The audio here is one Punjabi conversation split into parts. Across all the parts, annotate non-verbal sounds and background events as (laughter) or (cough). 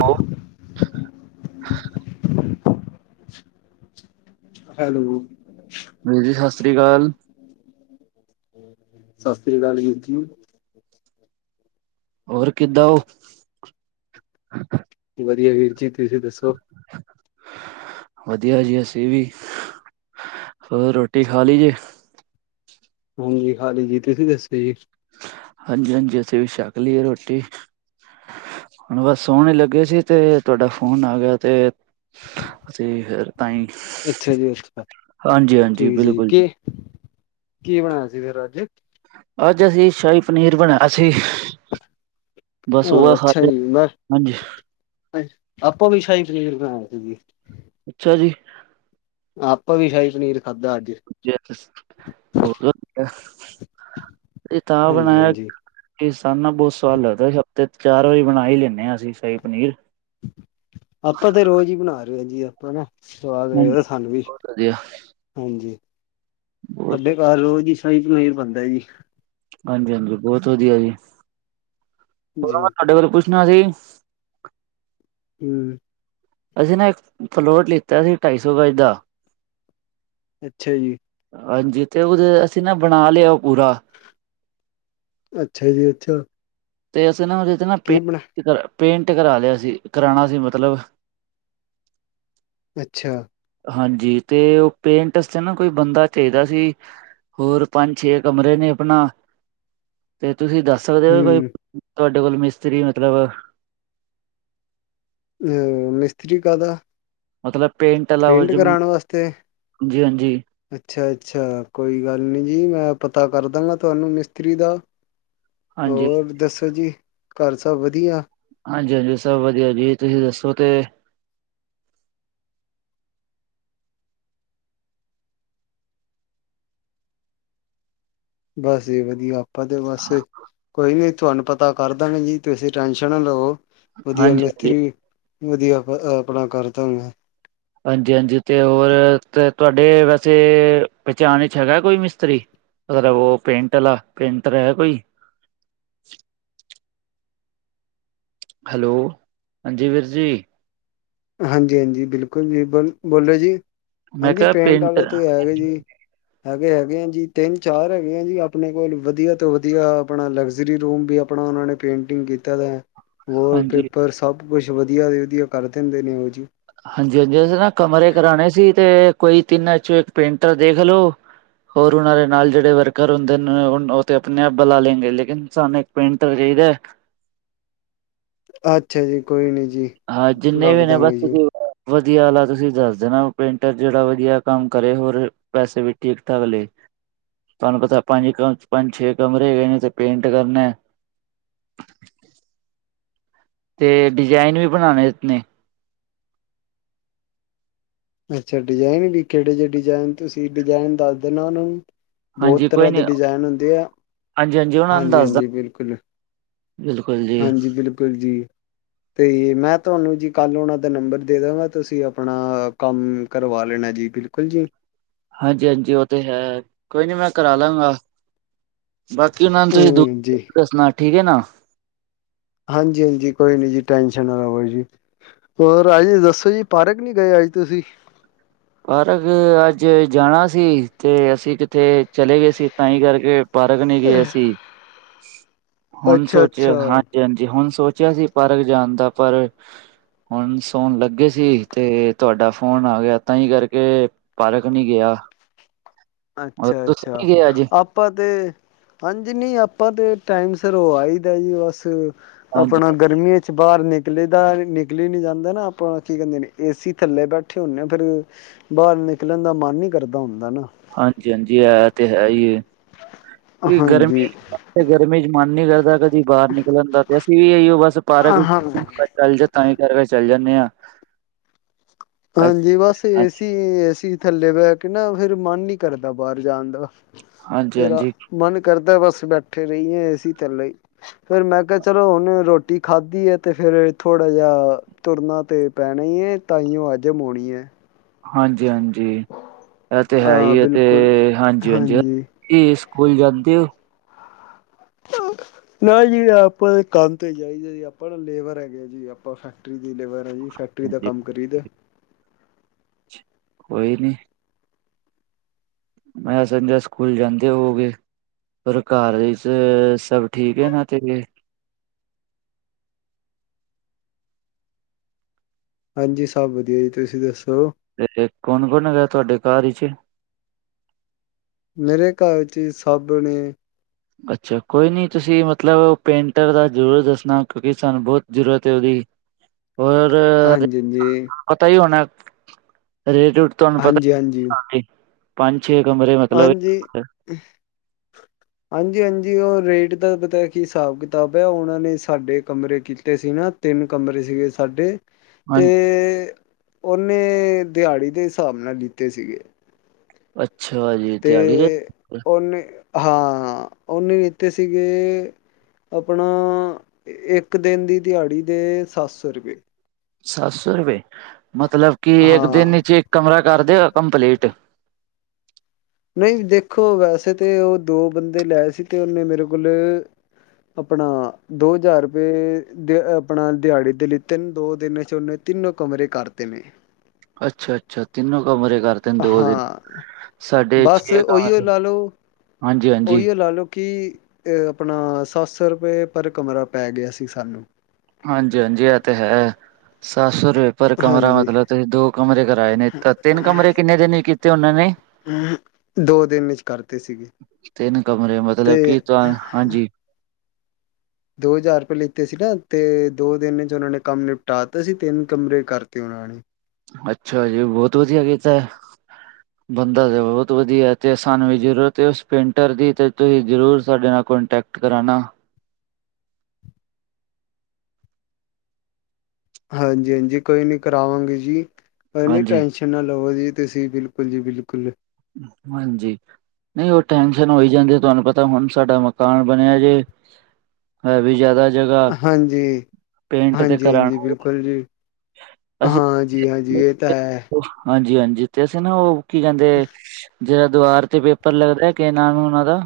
ਲੋ ਹੈਲੋ। ਹਾਂਜੀ, ਸਸ ਰੀਕਾਲ। ਸਸ ਰੀਕਾਲ ਵੀਰ ਜੀ। ਹੋਰ ਕਿਦਾਂ ਓ? ਵਧੀਆ ਵੀਰ ਜੀ, ਤੁਸੀਂ ਦੱਸੋ। ਵਧੀਆ ਜੀ ਅਸੀ ਵੀ। ਹੋਰ ਰੋਟੀ ਖਾ ਲਈ ਜੇ? ਹਾਂਜੀ, ਖਾਲੀ ਜੀ ਤੁਸੀਂ ਦੱਸੋ ਜੀ। ਹਾਂਜੀ-ਹਾਂਜੀ ਅਸੀ ਵੀ ਛੱਕ ਲਈ ਏ ਰੋਟੀ। ਹੁਣ ਬਸ ਸੋਣ ਈ ਲੱਗੇ ਸੀ, ਤੇ ਤੁਆਡਾ ਫੋਨ ਆ ਗਯਾ ਤੇ ਤੇ ਫਿਰ ਤਾਂਈ ਅੱਛਾ ਜੀ ਅੱਛਾ ਹਾਂਜੀ-ਹਾਂਜੀ, ਠੀਕ ਜੀ ਬਿਲਕੁਲ। ਕੀ ਕੀ ਬਣਾਯਾ ਸੀ ਫੇਰ ਅੱਜ? ਅੱਜ ਅਸੀਂ ਸ਼ਾਹੀ ਪਨੀਰ ਬਣਾਯਾ ਸੀ। ਬਸ ਉਹ ਓਆ ਅੱਛਾ ਖਾਦੇ, ਜੀ ਮੈਂ ਹਾਂਜੀ। ਆਪਾਂ ਵੀ ਸ਼ਾਹੀ ਪਨੀਰ ਬਣਾਯਾ ਸੀ ਜੀ। ਅੱਛਾ ਜੀ। ਆਪਾਂ ਵੀ ਸ਼ਾਹੀ ਪਨੀਰ ਖਾਦਾ ਅੱਜ। (unintelligible) ਏ ਤਾਂ ਹਾਂਜੀ ਬਨਾਯਾ ਹਾਂਜੀ ਤੇ ਸਾਨੂੰ ਨਾ ਬੋਤ ਸਵਾਦ ਲੱਗਦੈ, ਹਫ਼ਤੇ 'ਚ ਚਾਰ ਵਾਰੀ ਬਣਾ ਈ ਲੈਂਨੇ ਆਂ ਅਸੀ ਸ਼ਾਹੀ ਪਨੀਰ। ਆਪਾ ਤੇ ਰੋਜ਼ ਈ ਬਣਾਰੇ ਆਜੀ ਆ ਕੋਏ ਨਾ, ਸਵਾਦ ਹਾਂਜੀ ਲਗ (unintelligible) ਸਾਨੂੰ ਵੀ, ਬਹੁਤ ਵਧੀਆ ਆਜੀ ਬਹੁਤ ਸਾਡੇ ਘੱਰ ਰੋਜ ਈ ਸ਼ਾਈ ਪਨੀਰ ਬਣਦਾ ਯੀ ਹਾਂਜੀ-ਹਾਂਜੀ ਬੋਤ ਵਧੀਆ ਜੀ, ਜੀ (unintelligible) ਪੁੱਛਣਾ ਸੀ। ਹੂੰ ਅਸੀ ਨਾ ਇੱਕ ਫਲੋਟ ਲਿੱਤਾ ਸੀ ਢਾਈ ਸੌ ਗਾਜ ਦਾ ਅੱਛਾ ਜੀ। ਆਜੀ ਜਿਧੇ (unintelligible) ਅਸੀਂ ਨਾ ਬਣਾ ਲੇਓ ਪੂਰਾ ਅੱਛਾ ਜੀ ਅੱਛਾ ਤੇ ਅਸੀਂ ਨਾ ਓਦੇ ਤੇ ਨਾ ਪੇ ਕੀ ਬਣਾ ਕਰਾ, ਪੇਂਟ ਕਰਾ ਲੇਆ ਸੀ, ਕਰਾਣਾ ਸੀ ਮਤਲਬ ਅੱਛਾ ਹਾਂਜੀ, ਤੇ ਓ ਪੇਂਟ ਅਸ ਤੇ ਨਾ ਕੋਈ ਬੰਦਾ ਚਾਈਦਾ ਸੀ ਹੋਰ ਪੰਜ-ਛੇ ਕਮਰੇ ਨੇ ਅਪਣਾ, ਤੇ ਤੁਸੀਂ ਦੱਸ ਸਕਦੇ ਹੋ ਕੋਈ, ਹੂੰ ਤੋਆਡੇ ਕੋਲ ਮਿਸਤਰੀ ਮਤਲਬ (unintelligible) ਮਿਸਤਰੀ ਕਾਦਾ ਮਤਲਬ ਪੇਂਟ ਆਲਾ ਹੋਜੁਮ ਨਮਸਤੇ ਅਜੀ ਅੱਛਾ-ਅੱਛਾ ਕੋਈ ਗੱਲ ਨੀ ਜੀ ਮੈਂ ਪਤਾ ਕੱਰ ਦਾਂਗਾ ਤਵਾਨੂੰ ਮਿਸਤਰੀ ਦਾ ਹਾਂਜੀ ਹਾਂਜੀ ਓਰ ਦੱਸੋ ਜੀ ਘੱਰ ਸਭ ਵਧੀਆ ਹਾਂਜੀ-ਹਾਂਜੀ ਸਭ ਵਧੀਆ ਜੀ ਤੁਸੀਂ ਦੱਸੋ ਕੇ ਬੱਸ ਜੀ ਵਧੀਆ, ਅਪਾ ਤੇ ਬੱਸ ਕੋਈ ਨੀ ਤਵਾਨੂੰ ਪ ਤਾ ਕੱਰ ਦਾਗੇ ਜੀ ਤੁਸੀਂ ਟੈਸ਼ਨ ਨਾ ਲੋ, ਵਧੀਆ ਹਾਂਜੀ ਹਾਂਜੀ ਮਿਸਤਰੀ ਵਧੀਆ, ਆਪ ਅ ਆਪਣਾ ਕਾਰਦਾਂਂਗੇ ਆਜੀ-ਆਜੀ ਤੇ ਓ ਅ ਤ ਤੁਵਾਡੇ ਵੈਸੇ ਪਚਾਣ ਚ ਹੈਗਾ ਕੋਈ ਮਿਸਤਰੀ ਮਤਲਬ ਓ ਪੇਂਟ ਅਲਾ ਪੇਂਟਰ ਹੈਗਾ ਕੋਈ? ਹੈਲੋ ਆਜੀ ਵੀਰ ਜੀ। ਹਾਂਜੀ ਆਜੀ, ਬਿਲਕੁਲ ਜੀ ਬੋਲ ਬੋਲੋ ਜੀ, ਮੈਂ ਆਜੀ ਕਿਹਾ ਪੇਂਟ ਆਲੇ ਪੇਂਟਰ ਤੇ ਹੈਗਾ ਹਾਂਜੀ ਯੀ ਹੈਗੇ ੲੈਗੇ ਅਜੀ ਤੇਨ-ਚਾਰ ਐਗੇ ਜੀ ਆਪਣੇ ਕੋਲ ਵਧੀਆ ਤੋਂ ਵਧੀਆ ਆਪਣਾ ਲਗਜ਼ਰੀ ਰੂਮ ਵੀ ਅ ਪਣਾ ਓਨਾਂ ਨੇ ਪੇਂਟਿੰਗ ਕੀਤਾ ਦੈ। ਵੋਲਪੇਪਰ ਸਭ ਕੁਛ ਵਧੀਆ (unintelligible) ਵਧੀਆ ਕੱਰ ਦਿੰਦੇ ਨੇ ਓ ਜੀ ਹਾਂਜੀ-ਅਜੀ ਅਸੀਂ ਨਾ ਕਮਰੇ ਕਰਾਣੇ ਸੀ ਤੇ ਕੋਈ ਤਿੰਨ ਚੋ ਏਕ ਪੇਂਟਰ ਦੇਖ ਲੋ ਹੋਰ ਉਨਾ ਦੇ ਨਾਲ ਜਿੜੇ ਵਰਕਰ ਹੁੰਦੇ ਨੇ ਓ ਓਤੇ ਅਪਣੇ ਆਪ ਬੁਲਾ ਲੇਗੇ ਲੇਕਿਨ ਸਾਮਨੇ ਪੇਂਟਰ ਚਾਈਦਾ ਅੱਛਾ ਜੀ ਕੋਈ ਨੀ ਜੀ। ਹਾਂ ਜਿੰਨੇ ਲੱਭ ਵੀ ਨੇ ਬਸ ਦਾਂਗੇ ਜੀ ਤੁਸੀ ਓ ਕਰਾਦੋ ਵਧੀਆ ਆਲਾ ਤੁਸੀਂ ਦੱਸ ਦੇਣਾ, ਪੇਂਟਰ ਜਿੜਾ ਵਧੀਆ ਕੰਮ ਕਰੇ ਹੋਰ ਪੈਸੇ ਵੀ ਠੀਕ-ਠਾਕ ਲੇ ਤਾਨੂੰ ਪਤਾ, ਪੰਜ ਕਮ ਪੰਜ-ਛੇ ਕਮਰੇ ਹੇਗੇ ਨੇ ਤੇ ਪੇਂਟ ਕਰਨੈ ਤੇ ਡਿਜ਼ਾਇਨ ਵੀ ਬਣਾਣੇ ਨੇ ਅੱਛਾ ਡਜੈਨ ਵੀ ਕੇੜੇ ਜੇ ਡਜੈਨ ਤੁਸੀਂ ਡਜੈਨ ਦੱਸ ਦੇਣਾ ਓਨਾਂ ਨੂੰ ਬੋਤ ਹਾਂਜੀ ਤਰ੍ਹਾਂ ਕੋਈ ਦੇ ਨੀ ਡਿਜ਼ਾਨ ਹੁੰਦੇ ਐ, ਹਾਂਜੀ ਉਹਨਾਂ ਨੂੰ ਹਾਂਜੀ ਦੱਸਦਾ ਆਜੀ ਬਿਲਕੁਲ ਬਿਲਕੁਲ ਜੀ ਹਾਂਜੀ ਬਿਲਕੁਲ ਜੀ ਤੇ ਮੈਂ ਤਵਾਨੂੰ ਜੀ ਕੱਲ ਨੂੰ ਓਨਾ ਦਾ ਨੰਬਰ ਦੇ ਦਾਗਾ, ਤੁਸੀਂ ਅਪਣਾ, ਕੰਮ ਕਰਵਾ ਲੇਣਾ ਜੀ ਬਿਲਕੁਲ ਜੀ। ਹਾਂਜੀ, ਹਾਂਜੀ। ਉਹ ਤੇ ਹੈ ਕੋਈ ਨੀ ਮੈਂ ਕਰਾ ਲਾਂਗਾ। ਬਾਕੀ ਉਹਨਾ ਨੂੰ ਤੁਸੀਂ ਦ ਹੂੰ ਜੀ। ਦੱਸਣਾ ਠੀਕ ਹੈ ਨਾ ਹਾਂਜੀ, ਹਾਂਜੀ। ਕੋਈ ਨੀ ਜੀ ਟੈਸ਼ਨ ਨਾ ਲਵੋ ਜੀ। ਹੋਰ ਅੱਜ ਦੱਸੋ ਜੀ ਪਾਰਕ ਨੀ ਗਏ ਅੱਜ ਤੁਸੀਂ? ਪਾਰਕ ਅੱਜ ਜਾਣਾ ਸੀ ਤੇ ਅਸੀਂ ਕਿੱਥੇ ਚਲੇ ਗਏ ਸੀ ਤਾਂਹੀ ਕਰਕੇ ਪਾਰਕ ਨਹੀਂ ਗਿਏ ਅਸੀ ਹੁਣ ਸੋਚਿਆ ਹਾਂ ਅੱਛਾ-ਅੱਛਾ, ਹਾਂਜੀ, ਹੁਣ ਸੋਚਿਆ ਸੀ ਪਾਰਕ ਜਾਣ ਦਾ ਪਰ ਹੁਣ ਸੋਣ ਲੱਗੇ ਸੀ ਤੇ ਤੁਹਾਡਾ ਫੋਨ ਆ ਗਿਆ। ਤਾਂ ਹੀ ਕਰਕੇ ਪਾਰਕ ਨਹੀਂ ਗਿਆ। ਅੱਛਾ, ਤੁਸੀਂ ਅੱਛਾ ਨਹੀਂ ਗਏ ਅੱਜ ਆਪ ਆਪਾਂ ਤੇ ਹਾਂਜੀ ਨਹੀਂ ਆਪਾਂ ਤੇ ਟਾਈਮ ਸਿਰੋ ਹੋਆਈ ਦਾ ਜੀ ਬਸ ਹਾਂਜੀ, ਆਪਣਾ ਗਰਮੀਆਂ ਬਾਹਰ ਨਿਕਲੇ ਦਾ ਨਿਕਲੀ ਨਹੀਂ ਜਾਂਦਾ ਨਾ, ਆਪਾਂ ਕੀ ਕਹਿੰਦੇ ਨੇ ਏ ਸੀ ਥੱਲੇ ਬੈਠੇ ਹੁੰਦੇ ਫਿਰ ਬਾਹਰ ਨਿਕਲਣ ਦਾ ਮਨ ਨੀ ਕਰਦਾ ਹੁੰਦਾ ਨਾ। ਹਾਂਜੀ, ਹਾਂਜੀ ਇਹ ਤੇ ਹੈ ਏ। ਇਹ ਹਾਂਜੀ। ਗਰਮੀ ਤੇ ਗਰਮੀ ਚ ਮਨ ਨੀ ਕਰਦਾ ਕਦੀ ਬਾਹਰ ਨਿਕਲਣ ਦਾ ਤੇ ਅਸੀਂ ਵੀ ਇਹੀ ਉਹ ਬਸ ਪਾਰਕ ਹਾਂ ਤਾਂ ਹੀ ਕਰਕੇ ਚੱਲ ਜਾਂਨੇ ਆ। ਹਾਂਜੀ, ਬਸ ਏ ਹਾਂਜੀ, ਸੀ ਏ ਸੀ ਥੱਲੇ ਬਹਿ ਕੇ ਨਾ ਫਿਰ ਮਨ ਨਹੀਂ ਕਰਦਾ ਬਾਹਰ ਜਾਣ ਦਾ। ਹਾਂਜੀ, ਫਿਰ ਆ ਮਨ ਕਰਦਾ ਬਸ ਬੈਠੇ ਰਹੀਏ ਏ ਸੀ ਥੱਲੇ ਈ। ਫੇਰ ਮੈਂ ਕਿਹਾ ਚਲੋ ਹੁਨ ਰੋ ਰੋਟੀ ਖਾਧੀ ਹੈ ਤੇ ਫੇਰ ਥੋੜਾ ਜਿਹਾ ਤੁਰਨਾ ਤੇ ਪੈਣਾ ਈ ਏ ਤਾਂਓ ਅੱਜ ਜਮੋਣੀ ਏ। ਹਾਂਜੀ, ਹਾਂਜੀ ਇਹ ਤੇ ਹੈ ਈ ਹਾਂ ਏ ਤੇ ਬਿਲਕੁਲ ਹਾਂਜੀ, ਹਾਂਜੀ। ਇਹ ਸਕੂਲ ਜਾਂਦੇ ਹੋ। ਨਾ ਜੀ ਨਾਂ ਆਪਾਂ ਕੰਮ ਤੇ ਜਾਈਦਾ ਜੀ ਆਪਾਂ ਲੇਬਰ ਹੈਗੇ ਜੀ ਆਪਾਂ ਫੈਕਟਰੀ ਦੀ ਲੇਬਰ ਹੈ ਜੀ ਫੈਕਟਰੀ ਦਾ ਹਾਂਜੀ, ਕੰਮ ਕਰੀ ਦੈ। ਕੋਈ ਨਹੀਂ। ਮੈਂ ਸਮਝਿਆ ਸਕੂਲ ਜਾਂਦੇ ਹੋਵੇਗੇ। ਹੋਰ ਘਰ ਵਿੱਚ ਸਭ ਠੀਕ ਹੈ ਨਾ ਤੇਰੇ? ਹਾਂਜੀ, ਸਭ ਵਧੀਆ ਜੀ ਤੁਸੀਂ ਦੱਸੋ? ਕੌਣ ਕੌਣ ਹੈਗਾ ਤੁਹਾਡੇ ਘਰ ਵਿਚ। ਮੇਰੇ ਘਰ ਚ ਜੀ ਸਬ ਨੇ। ਅੱਛਾ, ਕੋਈ ਨਹੀਂ ਤੁਸੀਂ ਮਤਲਬ ਪੇਂਟਰ ਦਾ ਜ਼ਰੂਰ ਦੱਸਣਾ, ਕਿਉਂਕਿ ਸਾਨੂੰ ਬਹੁਤ ਜ਼ਰੂਰਤ ਹੈ ਉਹਦੀ। (inaudible) ਔਰ ਹਾਂਜੀ-ਹਾਂਜੀ, ਪਤਾ ਹੀ ਹੋਣਾ ਰੇਟ ਤੁਹਾਨੂੰ ਪਤਾ ਹਾਂਜੀ, ਹੀ ਹਾਂਜੀ। ਹੋਣਾ ਜੀ। ਪੰਜ ਛੇ ਕਮਰੇ ਮਤਲਬ ਹਾਂਜੀ। ਹਾਂਜੀ, ਹਾਂਜੀ ਉਹ ਰੇਟ ਦਾ ਪਤਾ ਕਿ ਹਿਸਾਬ ਕਿਤਾਬ ਹੈ ਉਹਨਾਂ ਨੇ ਸਾਡੇ ਕਮਰੇ ਕੀਤੇ ਸੀ ਨਾ। ਤਿੰਨ ਕਮਰੇ ਸੀਗੇ ਸਾਡੇ। ਹਾਂ ਤੇ ਉਹਨੇ ਦਿਹਾੜੀ ਦੇ ਹਿਸਾਬ ਨਾਲ ਲਿੱਤੇ ਸੀਗੇ। ਅੱਛਾ ਜੀ ਤੇ ਦਿਹਾੜੀ ਦ ਉਹਨੇ ਹਾਂ ਉਹਨੇ ਲੀਤੇ ਸੀਗੇ ਆਪਣਾ ਇੱਕ ਦਿਨ ਦੀ ਦਿਹਾੜੀ ਦੇ ਸੱਤ ਸੌ ਰੁਪਏ। ਸੱਤ ਸੌ ਰੁਪਏ ਮਤਲਬ ਕਿ ਇੱਕ ਹਾਂ ਦਿਨ ਚ ਇੱਕ ਕਮਰਾ ਕਰਦੇ ਆ ਕੰਪਲੀਟ। ਨਹੀਂ ਦੇਖੋ ਵੈਸੇ ਤੇ ਉਹ ਦੋ ਬੰਦੇ ਲਿਆ ਏ ਸੀ ਤੇ ਉਹਨੇ ਮੇਰੇ ਕੋਲ। ਆਪਣਾ ਦੋ ਹਜ਼ਾਰ ਰੁਪਏ। ਆਪਣਾ ਦਿਹਾੜੀ ਦੇ ਲਿੱਤੇ ਦੋ ਦਿਨ ਚ ਨੇ ਤਿੰਨੋ ਕਮਰੇ ਕਰਤੇ ਨੇ। ਅੱਛਾ-ਅੱਛਾ ਤਿੰਨੋ ਕਮਰੇ ਕਰ। ਹਾਂ ਬਸ ਛੇ ਉਹ ਹੀਓ ਕਮਰੇ ਲਾ ਲਓ ਹਾਂਜੀ ਉਹ ਹਾਂਜੀ ਹੀਓ ਲਾ ਲਓ। ਕੀ ਤੇ ਆਪਣਾ ਸੱਤ ਸੌ ਰੁਪਏ ਪਰ ਕਮਰਾ ਪੈ ਗਿਆ ਸੀ ਸਾਨੂੰ। ਹਾਂਜੀ-ਹਾਂਜੀ ਇਹ ਤੇ ਹੈ। ਸੱਤ ਸੌ ਰੁਪਏ ਪਰ ਕਮਰਾ ਹਾਂਜੀ ਮਤਲਬ ਤੁਸੀਂ ਦੋ ਕਮਰੇ ਕਰਾਏ ਨੇ ਤਾਂ ਤਿੰਨ ਕਮਰੇ ਕਿੰਨੇ ਦਿਨ ਹੀ ਕੀਤੇ ਉਹਨਾਂ ਨੇ। ਹਮ ਦੋ ਦਿਨ ਚ ਕਰਤੇ ਸੀਗੇ। ਤਿੰਨ ਕਮਰੇ ਮਤਲਬ ਕੀ ਤੇ ਤਾਂ ਹਾਂਜੀ। ਦੋ ਹਜ਼ਾਰ ਰੁਪਏ ਲਿਤੇ ਸੀ ਨਾ ਤੇ ਦੋ ਦਿਨ ਚ ਉਹਨਾਂ ਨੇ ਕੰਮ ਨਿਪਟਾਤਾ ਸੀ ਤਿੰਨ ਕਮਰੇ ਕਰਤੇ ਉਹਨਾਂ ਨੇ। ਅੱਛਾ ਜੀ ਬਹੁਤ ਵਧੀਆ ਕੀਤਾ। (inaudible) ਬੰਦਾ ਤਾਂ ਬਹੁਤ ਵਧੀਆ ਤੇ ਸਾਨੂੰ ਵੀ ਜ਼ਰੂਰਤ ਉਸ ਪੇਂਟਰ ਦੀ ਤੇ ਤੁਸੀਂ ਜ਼ਰੂਰ ਸਾਡੇ ਨਾਲ ਕੋਨਟੈਕਟ। ਕਰਾਣਾ। ਹਾਂਜੀ- ਹਾਂਜੀ ਕੋਈ ਨੀ ਕਰਾਵਾਂਗੇ ਜੀ ਪਹਲੋਂ ਹੀ ਟੈਸ਼ਨ। ਹਾਂਜੀ ਟੈਂਸ਼ਨ ਨਾ ਲਵੋ ਜੀ ਤੁਸੀਂ ਬਿਲਕੁਲ ਜੀ ਬਿਲਕੁਲ। ਹਾਂਜੀ। ਨਹੀਂ ਉਹ ਟੈਸ਼ਨ ਹੋ ਜਾਂਦੀ ਏ ਤੁਹਾਨੂੰ ਪਤਾ ਹੁਣ ਸਾਡਾ ਮਕਾਨ ਬਣਿਆ ਜੇ। ਹੈ ਵੀ ਜ਼ਿਆਦਾ। ਜਗ੍ਹਾ ਹਾਂਜੀ- ਪੇਂਟ ਤੇ ਹਾਂਜੀ- ਹਾਂਜੀ ਕਰਾਣਾ ਬਿਲਕੁਲ ਜੀ। ਅਸੀਂ ਹਾਂਜੀ -ਹਾਂਜੀ ਇਹ ਤਾਂ ਹੈ। ਹਾਂਜੀ- ਹਾਂਜੀ ਤੇ ਅਸੀਂ ਨਾ ਉਹ ਕੀ ਕਹਿੰਦੇ ਏ। ਜਿਹੜਾ ਦੀਵਾਰ ਤੇ ਪੇਪਰ ਲੱਗਦਾ ਕੀ ਨਾਂਮ ਏ ਉਹਨਾਂ ਦਾ।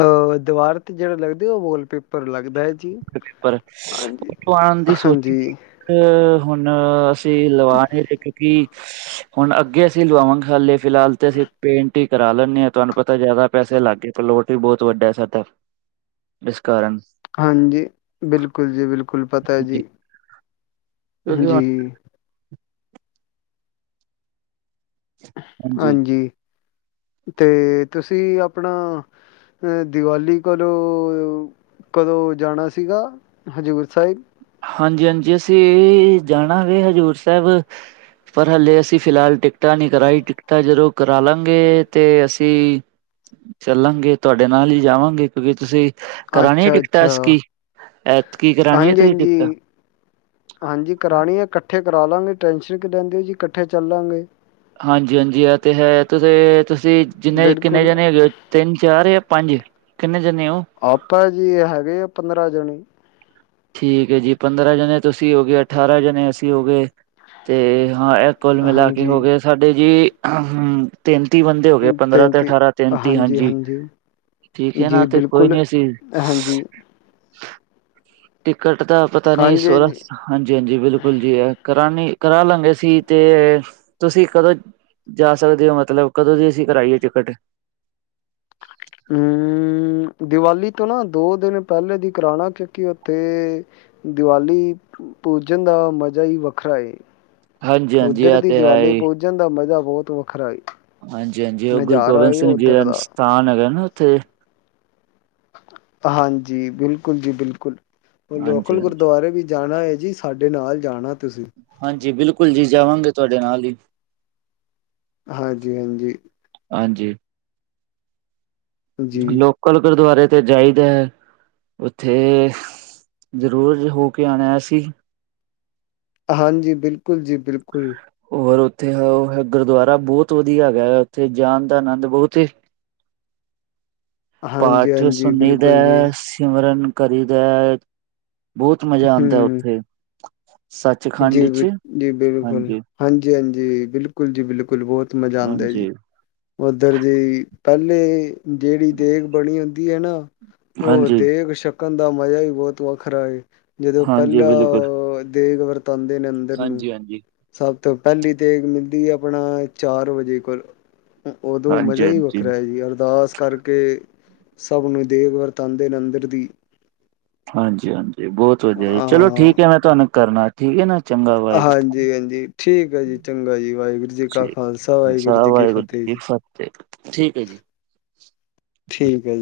ਅ ਦੀਵਾਰ ਤੇ ਜਿਹੜਾ ਲੱਗਦੇ ਉਹ ਵਾਲਪੇਪਰ ਲੱਗਦਾ ਹੈ। ਜੀ। ਵਾਲਪੇਪਰ ਹਾਂਜੀ, ਉਥੋਂ ਆਣ ਦੀ ਸੋਚਣੀ। ਹਾਂਜੀ, ਅ ਹੁਣ ਅਸੀਂ ਲਵਾ ਕੇ। ਕੀ ਹੁਣ ਅੱਗੇ ਅਸੀਂ ਲਵਾਵਾਂਗੇ ਹਾਲੇ ਫਿਲਹਾਲ ਤੇ ਅਸੀਂ ਪੇਂਟ। ਪੇਂਟ ਕਰਾ ਲੈਂਦੇ ਹਾਂ ਤੁਹਾਨੂੰ ਪਤਾ ਜ਼ਿਆਦਾ ਪੈਸੇ ਲੱਗ ਗਏ ਪਲੋਟ ਵੀ ਬਹੁਤ ਵੱਡਾ ਸਾਡਾ। ਇਸ ਕਾਰਨ। ਹਾਂਜੀ ਬਿਲਕੁਲ ਜੀ ਬਿਲਕੁਲ ਪਤਾ ਹੈ ਜੀ। ਕਿਉਂਕਿ ਹੁਣ ਜੀ-ਜੀ। ਹਾਂਜੀ ਤੇ ਤੁਸੀਂ ਆਪਣਾ। ਦੀਵਾਲੀ ਕੋਲ ਕਦੋਂ ਜਾਣਾ ਸੀਗਾ ਹਜ਼ੂਰ ਸਾਹਿਬ। ਹਾਂਜੀ - ਹਾਂਜੀ ਅਸੀਂ ਜਾਣਾ ਵੇ ਹਜ਼ੂਰ ਸਾਹਿਬ। ਪਰ ਹਲੇੇ ਅਸੀਂ ਫਿਲਹਾਲ ਟਿਕਟਾਂ ਨਹੀਂ ਕਰਾਈ ਟਿਕਟਾਂ ਜਦੋਂ ਕਰਾ ਲਾਂਗੇ ਤੇ ਅਸੀਂ। ਚੱਲਾਂਗੇ ਤੁਹਾਡੇ ਨਾਲ ਹੀ ਜਾਵਾਂਗੇ ਕਿਉਂਕਿ ਤੁਸੀਂ। ਕਰਾਣੀ ਟਿਕਟਾਂ ਅੱਛਾ-ਅੱਛਾ, ਅਤਕੀ ਐਤਕੀ ਕਰਾਣੀ ਹਾਂਜੀ-ਹਾਂਜੀ। ਹਾਂਜੀ ਤੁਸੀਂ ਟਿਕਟ। ਹਾਂਜੀ ਕਰਾਣੀ ਹੈ ਇਕੱਠੀ। ਇਕੱਠੇ ਕਰਾ ਲਵਾਂਗੇ ਟੈਂਸ਼ਨ ਕਿਉਂ ਲੈਂਦੇ ਹੋ ਜੀ ਇਕੱਠੇ ਚੱਲ ਲਾਂਗੇ। ਹਾਂਜੀ- ਹਾਂਜੀ ਐ ਤੇ ਹੈ ਤੇ ਤੁਸੀਂ ਜਿੰਨੇ ਕਿੰਨੇ ਬਿਲਕੁਲ, ਜਾਣੇ ਹੋ ਜੋ। ਤਿੰਨ ਚਾਰ ਯਾ ਪੰਜ ਕਿੰਨੇ ਜਣੇ ਹੋ। ਆਪਾਂ ਜੀ ਹੈਗੇ ਆ ਪੰਦਰਾਂ ਜਾਣੇ। ਠੀਕ ਹੈ ਜੀ ਪੰਦਰਾਂ ਜਣੇ ਤੁਸੀਂ ਹੋ ਗਏ ਅਠਾਰਾਂ ਜਣੇ ਅਸੀਂ ਹੋ ਗਏ ਤੇ ਹਾਂ। ਕੁੱਲ ਮਿਲਾ ਕੇ ਹਾਂਜੀ, ਹੋ ਗਏ ਸਾਡੇ ਜੀ ਹਮ। ਤੇਤੀ ਬੰਦੇ ਹੋ ਗਏ ਪੰਦਰਾਂ ਤੇ ਤੇ-ਤੇ ਅਠਾਰਾਂ ਤੇਤੀ ਹਾਂਜੀ। ਹਾਂਜੀ-ਹਾਂਜੀ, ਠੀਕ ਹੈ ਜੀ ਨਾ ਤੇ ਕੋਈ ਬਿਲਕੁਲ। ਨੀ ਅਸੀਂ ਹਾਂਜੀ, ਟਿਕਟ ਤਾਂ ਪਤਾ ਨਹੀਂ ਇਸ ਵਾਰ ਹਾਂਜੀ-ਹਾਂਜੀ। ਹਾਂਜੀ-ਹਾਂਜੀ ਬਿਲਕੁਲ ਜੀ ਆ ਕਰਾਂਣੀ ਕਰਾ ਲਾਂਗੇ ਸੀ ਤੇ ਤੁਸੀਂ ਕਦੋਂ ਜਾ ਸਕਦੇ ਹੋ ਮਤਲਬ ਕਦੋਂ ਦੀ ਅਸੀਂ ਕਰਾਈਏ ਟਿਕਟ। ਹੂੰ ਦੀਵਾਲੀ ਤੋਂ ਨਾ ਦੋ ਦਿਨ ਪਹਿਲੇ ਦੀ ਕਰਾਲਾਂਗੇ ਕਿਉਂਕਿ ਉੱਥੇ ਦੀਵਾਲੀ ਪੂਜਣ ਦਾ ਮਜ਼ਾ ਈ ਵੱਖਰਾ ਏ। ਹਾਂਜੀ-ਹਾਂਜੀ ਉੱਧਰ ਇਹ ਦੀ ਤੇ ਹੈ ਦੀਵਾਲੀ ਹੀ। ਪੂਜਣ ਦਾ ਮਜ਼ਾ ਬਹੁਤ ਵੱਖਰਾ ਏ। ਹਾਂਜੀ-ਹਾਂਜੀ ਉਹ ਗੁਰੂ ਨਜ਼ਾਰਾ ਗੋਬਿੰਦ ਏ ਸਿੰਘ ਜੀ ਦਾ ਉੱਧਰ ਸਥਾਨ ਹੈਗਾ ਨਾ ਉੱਥੇ। ਹਾਂਜੀ ਬਿਲਕੁਲ ਜੀ ਬਿਲਕੁਲ, ਹਾਂਜੀ-ਹਾਂਜੀ। ਲੋਕਲ ਹਾਂਜੀ ਗੁਰਦੁਆਰੇ ਵੀ ਜਾਣਾ ਹੈ ਜੀ ਸਾਡੇ ਨਾਲ ਜਾਣਾ ਤੁਸੀਂ। ਹਾਂਜੀ ਬਿਲਕੁਲ ਜੀ ਜਾਵਾਂਗੇ ਤੁਹਾਡੇ ਨਾਲ ਈ। ਹਾਂਜੀ-ਹਾਂਜੀ। ਹਾਂਜੀ। ਜੀ, ਲੋਕਲ ਗੁਰਦੁਆਰੇ ਤੇ ਜਾਈਦਾ ਏ, ਉੱਥੇ ਜ਼ਰੂਰ ਹੋ ਕੇ ਆਣਾ ਅਸੀਂ। ਹਾਂਜੀ ਬਿਲਕੁਲ ਜੀ ਬਿਲਕੁਲ। ਔਰ ਉੱਥੇ ਹੋਰ ਗੁਰਦੁਆਰਾ ਬਹੁਤ ਵਧੀਆ ਹੈਗਾ ਏ ਉੱਥੇ ਜਾਣ ਦਾ ਆਨੰਦ ਬਹੁਤ ਈ ਪਾਠ ਹਾਂਜੀ-ਹਾਂਜੀ, ਸੁਨੀ ਦਾ ਬਿਲਕੁਲ ਜੀ, ਸਿਮਰਨ ਕਰੀ ਦਾ, ਬਹੁਤ ਮਜ਼ਾ ਆਂਦਾ ਹੂੰ। ਉੱਥੇ। ਸੱਚਖੰਡ ਵਿੱਚ ਜੀ ਬਿਲਕੁਲ, ਹਾਂਜੀ-ਹਾਂਜੀ, ਹਾਂਜੀ-ਹਾਂਜੀ ਬਿਲਕੁਲ ਜੀ ਬਿਲਕੁਲ ਬਹੁਤ ਮਜ਼ਾ ਆਂਦਾ ਜੀ। ਉੱਧਰ ਜੀ ਪਹਿਲੇ ਜਿਹੜੀ ਦੇਗ ਬਣੀ ਹੁੰਦੀ ਏ ਆ ਨਾ ਉਹ ਦੇਗ ਛਕ ਕਣ ਦਾ ਮਜ਼ਾ ਈ ਬਹੁਤ ਵੱਖਰਾ ਏ ਜਦੋਂ ਹਾਂਜੀ-ਹਾਂਜੀ ਬਿਲਕੁਲ ਪਹਿਲਾਂ ਦੇਗ ਵਰ ਤਾ ਆਂਦੇ ਨੇ ਅੰਦਰ ਨੂੰ ਹਾਂਜੀ-ਹਾਂਜੀ, ਸਭ ਤੋਂ ਪਹਿਲੀ ਤੇ ਮਿਲਦੀ ਆਪਣਾ ਚਾਰ ਵਜੇ ਕੋਲ। ਉਦੋਂ ਮਜ਼ਾ ਈ ਹਾਂਜੀ-ਹਾਂਜੀ। ਵੱਖਰਾ ਹੈ ਜੀ ਅਰਦਾਸ ਕਰ ਕੇ, ਸਭ ਨੂੰ ਦੇਗ ਵਰਤਾਦੇ ਨੇ ਅੰਦਰ ਦੀ। ਹਾਂਜੀ-ਹਾਂਜੀ ਬਹੁਤ ਵਧੀਆ ਜੀ ਚਲੋ ਹਾਂ ਠੀਕ ਹੈ ਮੈਂ ਤੁਹਾਨੂੰ ਕਰਨਾ ਠੀਕ ਹੈ ਨਾ ਚੰਗਾ ਵਾ। ਹਾਂਜੀ-ਹਾਂਜੀ ਠੀਕ ਹੈ ਜੀ ਚੰਗਾ ਜੀ ਵਾਹਿਗੁਰੂ ਜੀ ਕਾ ਖਾਲਸਾ ਵਾਹਿਗੁਰੂ ਜੀ ਕੀ ਫਤਿਹ ਜੀ। ਠੀਕ ਏ ਜੀ। ਠੀਕ ਏ ਜੀ।